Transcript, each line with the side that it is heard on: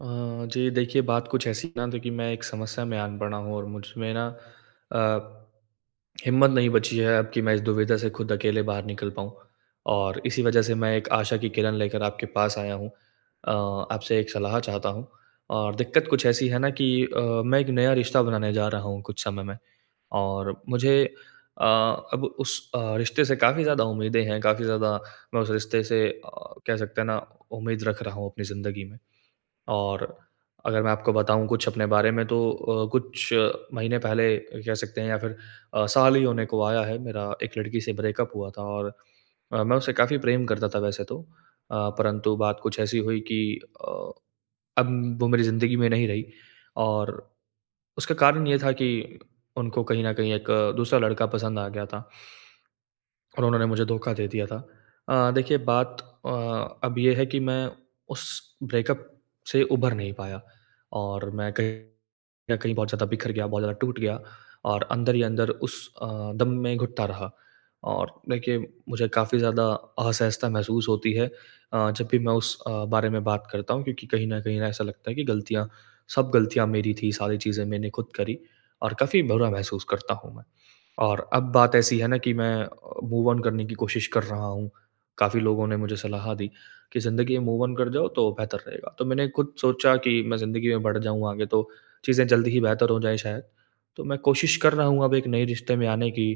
right: अ, जी देखिए बात कुछ ऐसी ना तो कि मैं एक समस्या में आन पड़ा हूँ और मुझमें ना अ, हिम्मत नहीं बची है अब कि मैं इस दुविधा से खुद अकेले बाहर निकल पाऊँ और इसी वजह से मैं एक आशा की किरण लेकर आपके पास आया हूँ। अ, आपसे एक सलाह चाहता हूँ और दिक्कत कुछ ऐसी है ना कि मैं एक नया रिश्ता बनाने जा रहा हूँ कुछ समय में और मुझे अ, अब उस रिश्ते से काफ़ी ज़्यादा उम्मीदें हैं काफ़ी ज़्यादा। मैं उस रिश्ते से कह सकते हैं ना उम्मीद रख रहा हूँ अपनी ज़िंदगी में। और अगर मैं आपको बताऊँ कुछ अपने बारे में तो कुछ महीने पहले कह सकते हैं या फिर साल ही होने को आया है मेरा एक लड़की से ब्रेकअप हुआ था और मैं उससे काफ़ी प्रेम करता था वैसे तो। परंतु बात कुछ ऐसी हुई कि अ, अब वो मेरी ज़िंदगी में नहीं रही और उसका कारण ये था कि उनको कहीं न कहीं एक दूसरा लड़का पसंद आ गया था। और उन्होंने मुझे धोखा दे दिया था। देखिए बात अब ये है कि मैं उस ब्रेकअप से उभर नहीं पाया और मैं कहीं न कहीं बहुत ज़्यादा बिखर गया, बहुत ज़्यादा टूट गया और अंदर ही अंदर उस दम में घुटता रहा। और देखिए मुझे काफ़ी ज़्यादा असहजता महसूस होती है जब भी मैं उस बारे में बात करता हूँ क्योंकि कहीं न कहीं ना ऐसा लगता है कि गलतियाँ सब गलतियाँ मेरी थी, सारी चीज़ें मैंने खुद करी और काफ़ी बुरा महसूस करता हूँ मैं। और अब बात ऐसी है ना कि मैं मूव ऑन करने की कोशिश कर रहा हूँ। काफ़ी लोगों ने मुझे सलाह दी कि ज़िंदगी में मूव ऑन कर जाओ तो बेहतर रहेगा। तो मैंने खुद सोचा कि मैं ज़िंदगी में बढ़ जाऊँ आगे तो चीज़ें जल्दी ही बेहतर हो जाएँ शायद। तो मैं कोशिश कर रहा हूँ अब एक नए रिश्ते में आने की।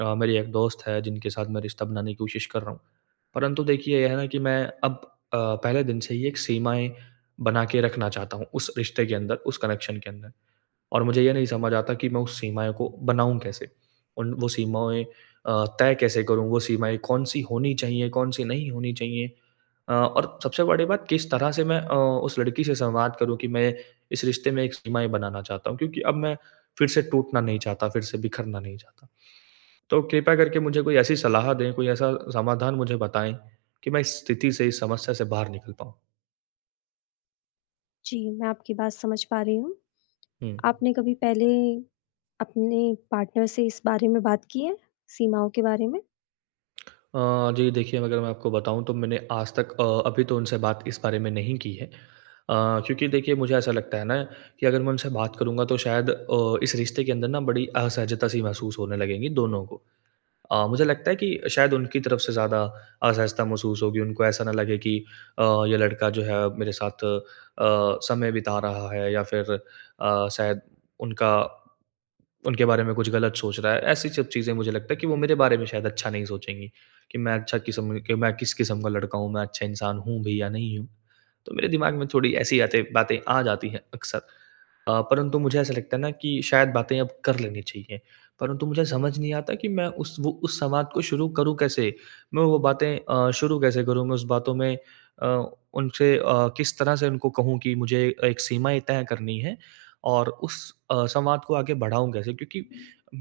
right: मेरी एक दोस्त है जिनके साथ मैं रिश्ता बनाने की कोशिश कर रहा हूँ। परंतु देखिए यह है ना कि मैं अब अ, पहले दिन से ही एक सीमाएँ बना के रखना चाहता हूँ उस रिश्ते के अंदर, उस कनेक्शन के अंदर। और मुझे ये नहीं समझ आता कि मैं उस सीमाएँ को बनाऊँ कैसे? उन वो सीमाएँ तय कैसे करूँ? वो सीमाएँ कौन-सी होनी चाहिए, कौन-सी नहीं होनी चाहिए? और सबसे बड़ी बात किस तरह से मैं उस लड़की से संवाद करूँ कि मैं इस रिश्ते में एक सीमाएँ बनाना चाहता हूँ क्योंकि अब मैं फिर से टूटना नहीं चाहता, फिर से बिखरना नहीं चाहता। तो कृपया करके मुझे कोई ऐसी सलाह दें, कोई ऐसा समाधान मुझे बताएँ कि मैं इस स्थिति से, इस समस्या से बाहर निकल पाऊँ।
left: जी, मैं आपकी बात समझ पा रही हूँ।
right: हुँ।
left: आपने कभी पहले अपने पार्टनर से इस बारे में बात की है, सीमाओं के बारे में?
right: जी देखिए अगर मैं आपको बताऊँ तो मैंने आज तक अभी तो उनसे बात इस बारे में नहीं की है। क्योंकि देखिए मुझे ऐसा लगता है ना कि अगर मैं उनसे बात करूँगा तो शायद इस रिश्ते के अंदर ना बड़ी असहजता सी महसूस होने लगेगी दोनों को। मुझे लगता है कि शायद उनकी तरफ से ज़्यादा असहजता महसूस होगी, उनको ऐसा ना लगे कि अ, ये लड़का जो है मेरे साथ समय बिता रहा है या फिर शायद उनका उनके बारे में कुछ गलत सोच रहा है। ऐसी सब चीज़ें मुझे लगता है कि वो मेरे बारे में शायद अच्छा नहीं सोचेंगी, कि मैं अच्छा किस्म कि मैं किस किस्म का लड़का हूँ, मैं अच्छा इंसान हूँ भी या नहीं हूँ। तो मेरे दिमाग में थोड़ी ऐसी आते बातें आ जाती हैं अक्सर। परंतु मुझे ऐसा लगता है ना कि शायद बातें अब कर लेनी चाहिए। परंतु मुझे समझ नहीं आता कि मैं उस वो उस संवाद को शुरू करूँ कैसे? मैं वो बातें शुरू कैसे करूँ? मैं उस बातों में उनसे किस तरह से उनको कहूँ कि मुझे एक सीमाएँ तय करनी है और उस संवाद को आगे बढ़ाऊँ कैसे? क्योंकि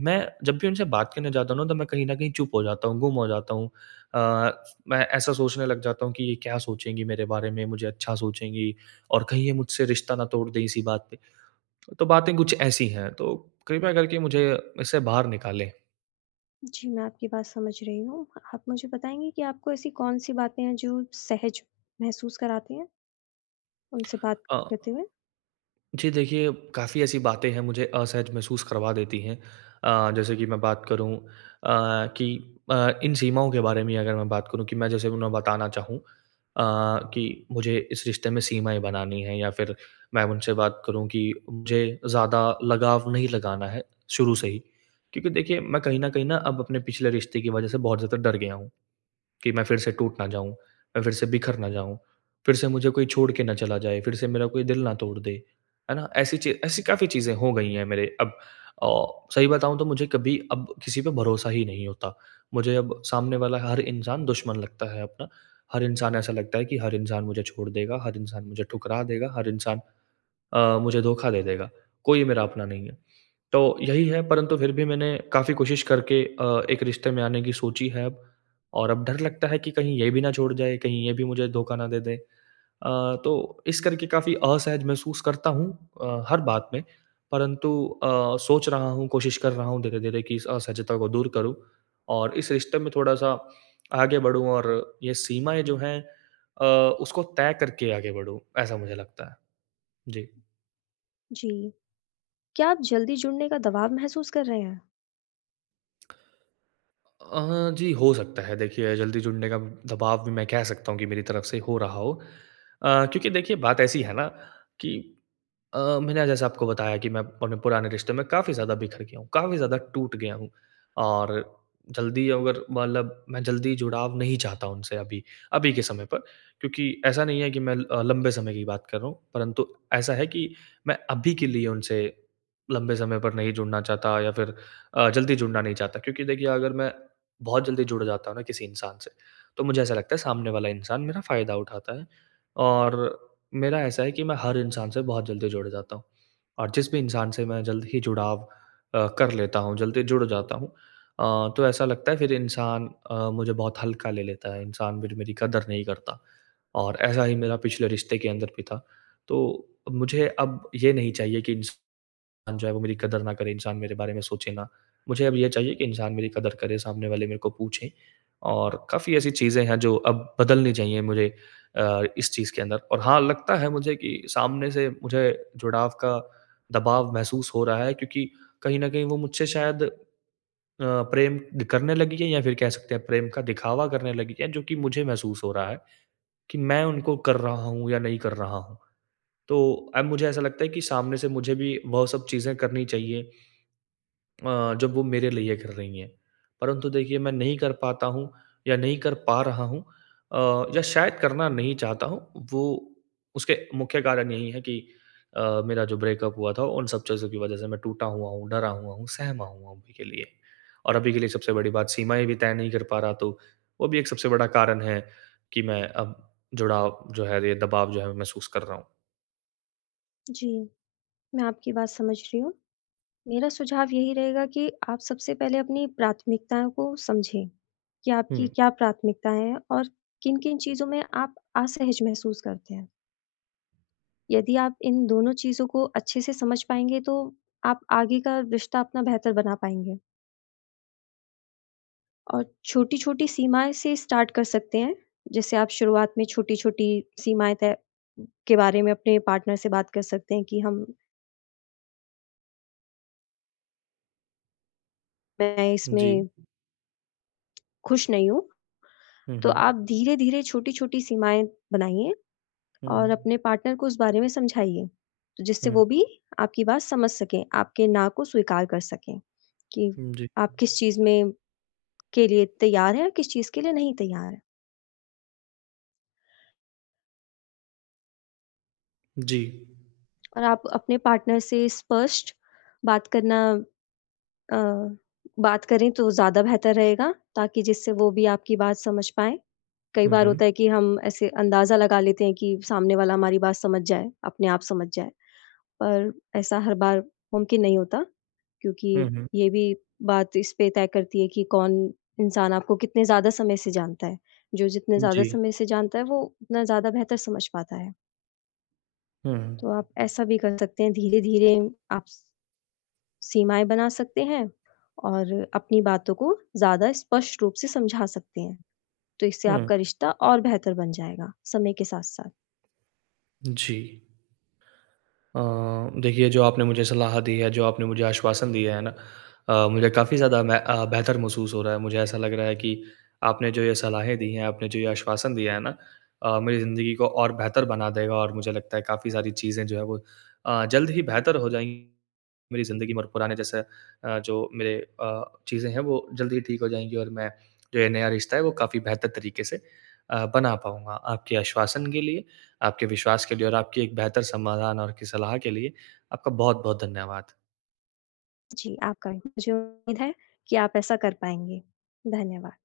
right: मैं जब भी उनसे बात करने जाता हूँ ना, तो मैं कहीं न कहीं चुप हो जाता हूँ, गुम हो जाता हूँ। अ, मैं ऐसा सोचने लग जाता हूँ कि ये क्या सोचेंगी मेरे बारे में, मुझे अच्छा सोचेंगी और कहीं ये मुझसे रिश्ता ना तोड़ दें इसी बात पे। तो बातें कुछ ऐसी हैं, तो कृपया करके मुझे इससे बाहर निकालें।
left: जी, मैं आपकी बात समझ रही हूँ। आप मुझे बताएँगे कि आपको ऐसी कौन-सी बातें हैं जो सहज महसूस कराती हैं, उनसे बात
right: अ,
left: करते हुए?
right: जी देखिए, काफ़ी ऐसी बातें हैं मुझे असहज महसूस करवा देती हैं। जैसे कि मैं बात करूँ अ, कि इन सीमाओं के बारे में अगर मैं बात करूँ कि मैं जैसे उन्हें बताना चाहूँ कि मुझे इस रिश्ते में सीमाएँ बनानी हैं या फिर मैं उनसे बात करूँ कि मुझे ज़्यादा लगाव नहीं लगाना है शुरू से ही। क्योंकि देखिए, मैं कहीं न कहीं ना अब अपने पिछले रिश्ते की वज़ह से बहुत ज़्यादा डर गया हूँ। कि मैं फिर से टूट ना जाऊँ, मैं फिर से बिखर ना जाऊँ, फिर से मुझे कोई छोड़ के ना चला जाए, फिर से मेरा कोई दिल ना तोड़ दे, है ना? ऐसी ची ऐसी काफ़ी चीज़ें हो गई हैं मेरे अब औ सही बताऊँ तो मुझे कभी अब किसी पे भरोसा ही नहीं होता। मुझे अब सामने वाला हर इंसान दुश्मन लगता है अपना, हर इंसान ऐसा लगता है कि हर इंसान मुझे छोड़ देगा, हर इंसान मुझे ठुकरा देगा, हर इंसान मुझे धोखा दे देगा, कोई मेरा अपना नहीं है। तो यही है परंतु फिर भी मैंने काफ़ी कोशिश करके एक रिश्ते में आने की सोची है अब और अब डर लगता है कि कहीं ये भी ना छोड़ जाए, कहीं ये भी मुझे धोखा ना दे दे। तो इस करके काफ़ी असहज महसूस करता हूँ हर बात में, परंतु सोच रहा हूँ, कोशिश कर रहा हूँ धीरे-धीरे कि इस असहजता को दूर करूँ और इस रिश्ते में थोड़ा-सा आगे बढ़ूँ और ये सीमाएँ जो हैं अ, उसको तय करके आगे बढ़ूँ, ऐसा मुझे लगता है। जी।
left: जी, क्या आप जल्दी जुड़ने का दबाव महसूस कर रहे हैं?
right: जी, हो सकता है देखिए जल्दी जुड़ने का दबाव भी मैं कह सकता हूँ कि मेरी तरफ से हो रहा हो। क्योंकि देखिए बात ऐसी है ना कि मैंने जैसे आपको बताया कि मैं अपने पुराने रिश्ते में काफ़ी ज़्यादा बिखर गया हूँ, काफ़ी ज़्यादा टूट गया हूँ और जल्दी अगर मतलब मैं जल्दी जुड़ाव नहीं चाहता उनसे अभी, अभी के समय पर क्योंकि ऐसा नहीं है कि मैं लंबे समय की बात कर रहा हूँ, परंतु ऐसा है कि मैं अभी के लिए उनसे लंबे समय पर नहीं जुड़ना चाहता या फिर जल्दी जुड़ना नहीं चाहता क्योंकि देखिए अगर मैं बहुत जल्दी जुड़ जाता हूँ ना किसी इंसान से, तो मुझे ऐसा लगता है सामने वाला इंसान मेरा फ़ायदा उठाता है और मेरा ऐसा है कि मैं हर इंसान से बहुत जल्दी जुड़ जाता हूँ और जिस भी इंसान से मैं जल्द ही जुड़ाव कर लेता हूँ, जल्दी जुड़ जाता हूँ तो ऐसा लगता है फिर इंसान मुझे बहुत हल्का ले लेता है, इंसान फिर मेरी कदर नहीं करता और ऐसा ही मेरा पिछले रिश्ते के अंदर भी था। तो मुझे अब ये नहीं चाहिए कि इंस इंसान जो है वो मेरी कदर ना करे, इंसान मेरे बारे में सोचे ना। मुझे अब ये चाहिए कि इंसान मेरी कदर करे, सामने वाले मेरे को पूछें और काफ़ी ऐसी चीज़ें हैं जो अब बदलनी चाहिए मुझे इस चीज़ के अंदर। और हाँ, लगता है मुझे कि सामने से मुझे जुड़ाव का दबाव महसूस हो रहा है क्योंकि कहीं न कहीं वो मुझसे शायद प्रेम करने लगी है या फिर कह सकते हैं प्रेम का दिखावा करने लगी है, जो कि मुझे महसूस हो रहा है कि मैं उनको कर रहा हूँ या नहीं कर रहा हूँ। तो अब मुझे ऐसा लगता है कि सामने से मुझे भी वो सब चीज़ें करनी चाहिए जब वो मेरे लिए कर रही हैं। परंतु देखिए मैं नहीं कर पाता हूँ या नहीं कर पा रहा हूँ अ, या शायद करना नहीं चाहता हूँ, वो उसके मुख्य कारण यही है कि मेरा जो ब्रेकअप हुआ था उन सब चीज़ों की वज़ह से मैं टूटा हुआ हूँ, डरा हुआ हूँ, सहमा हुआ हूँ अभी के लिए। और अभी के लिए सबसे बड़ी बात सीमाएँ भी तय नहीं कर पा रहा तो वो भी एक सबसे बड़ा कारण है कि मैं अब जुड़ाव जो है ये दबाव जो है महसूस कर रहा हूँ।
left: जी, मैं आपकी बात समझ रही हूँ। मेरा सुझाव यही रहेगा कि आप सबसे पहले अपनी प्राथमिकताओं को समझें, कि
right: हुँ।
left: आपकी क्या प्राथमिकताएँ हैं और किन-किन चीज़ों में आप असहज महसूस करते हैं। यदि आप इन दोनों चीज़ों को अच्छे से समझ पाएँगे, तो आप आगे का रिश्ता अपना बेहतर बना पाएँगे और छोटी-छोटी सीमाएँ से स्टार्ट कर सकते हैं। जैसे आप शुरुआत में छोटी-छोटी सीमाएँ तय के बारे में अपने पार्टनर से बात कर सकते हैं कि हम मैं
right: जी।
left: इसमें खुश नहीं हूँ,
right: हुँ,
left: तो
right: हुँ।
left: आप धीरे-धीरे छोटी-छोटी सीमाएँ बनाइए
right: हुँ,
left: और
right: हुँ।
left: अपने पार्टनर को उस बारे में समझाइए, तो जिससे
right: हुँ।
left: वो भी आपकी बात समझ सकें, आपके ना को स्वीकार कर सकें कि
right: जी।
left: आप किस चीज़ में के लिए तैयार हैं और किस चीज़ के लिए नहीं तैयार हैं।
right: जी।
left: और आप अपने पार्टनर से स्पष्ट बात करना अ, बात करें तो ज़्यादा बेहतर रहेगा ताकि जिससे वो भी आपकी बात समझ पाएँ। कई
right: हुँ,
left: बार
right: हुँ।
left: होता है कि हम ऐसे अंदाज़ा लगा लेते हैं कि सामने वाला हमारी बात समझ जाए, अपने आप समझ जाए, पर ऐसा हर बार मुमकिन नहीं होता। क्योंकि
right: हुँ, हुँ।
left: ये भी बात इस पे तय करती है कि कौन इंसान आपको कितने ज़्यादा समय से जानता है। जो जितने ज़्यादा
right: जी।
left: समय से जानता है, वो उतना ज़्यादा बेहतर समझ पाता है।
right: हुँ, हुँ।
left: तो आप ऐसा भी कर सकते हैं, धीरे-धीरे आप स सीमाएँ बना सकते हैं और अपनी बातों को ज़्यादा स्पष्ट रूप से समझा सकते हैं। तो इससे आपका रिश्ता और बेहतर बन जाएगा, समय के साथ-साथ।
right: हुँ, जी। अ, देखिए जो आपने मुझे सलाह दी है, जो आपने मुझे आश्वासन दिया है ना मुझे काफ़ी ज़्यादा मैं बेहतर महसूस हो रहा है। मुझे ऐसा लग रहा है कि आपने जो ये सलाहें दी हैं, आपने जो ये आश्वासन दिया है ना मेरी ज़िंदगी को और बेहतर बना देगा और मुझे लगता है काफ़ी सारी चीज़ें जो है वो जल्द ही बेहतर हो जाएँगी मेरी ज़िंदगी में और पुराने जैसे जो मेरे अ, चीज़ें हैं वो जल्द ही ठीक हो जाएँगी और मैं जो ये नया रिश्ता है वो काफ़ी बेहतर तरीके से बना पाऊँगा। आपके आश्वासन के लिए आपके विश्वास के लिए और आपकी एक बेहतर समाधान और की सलाह के लिए आपका बहुत-बहुत धन्यवाद।
left: जी, आपका मुझे उम्मीद है कि आप ऐसा कर पाएँगे। धन्यवाद।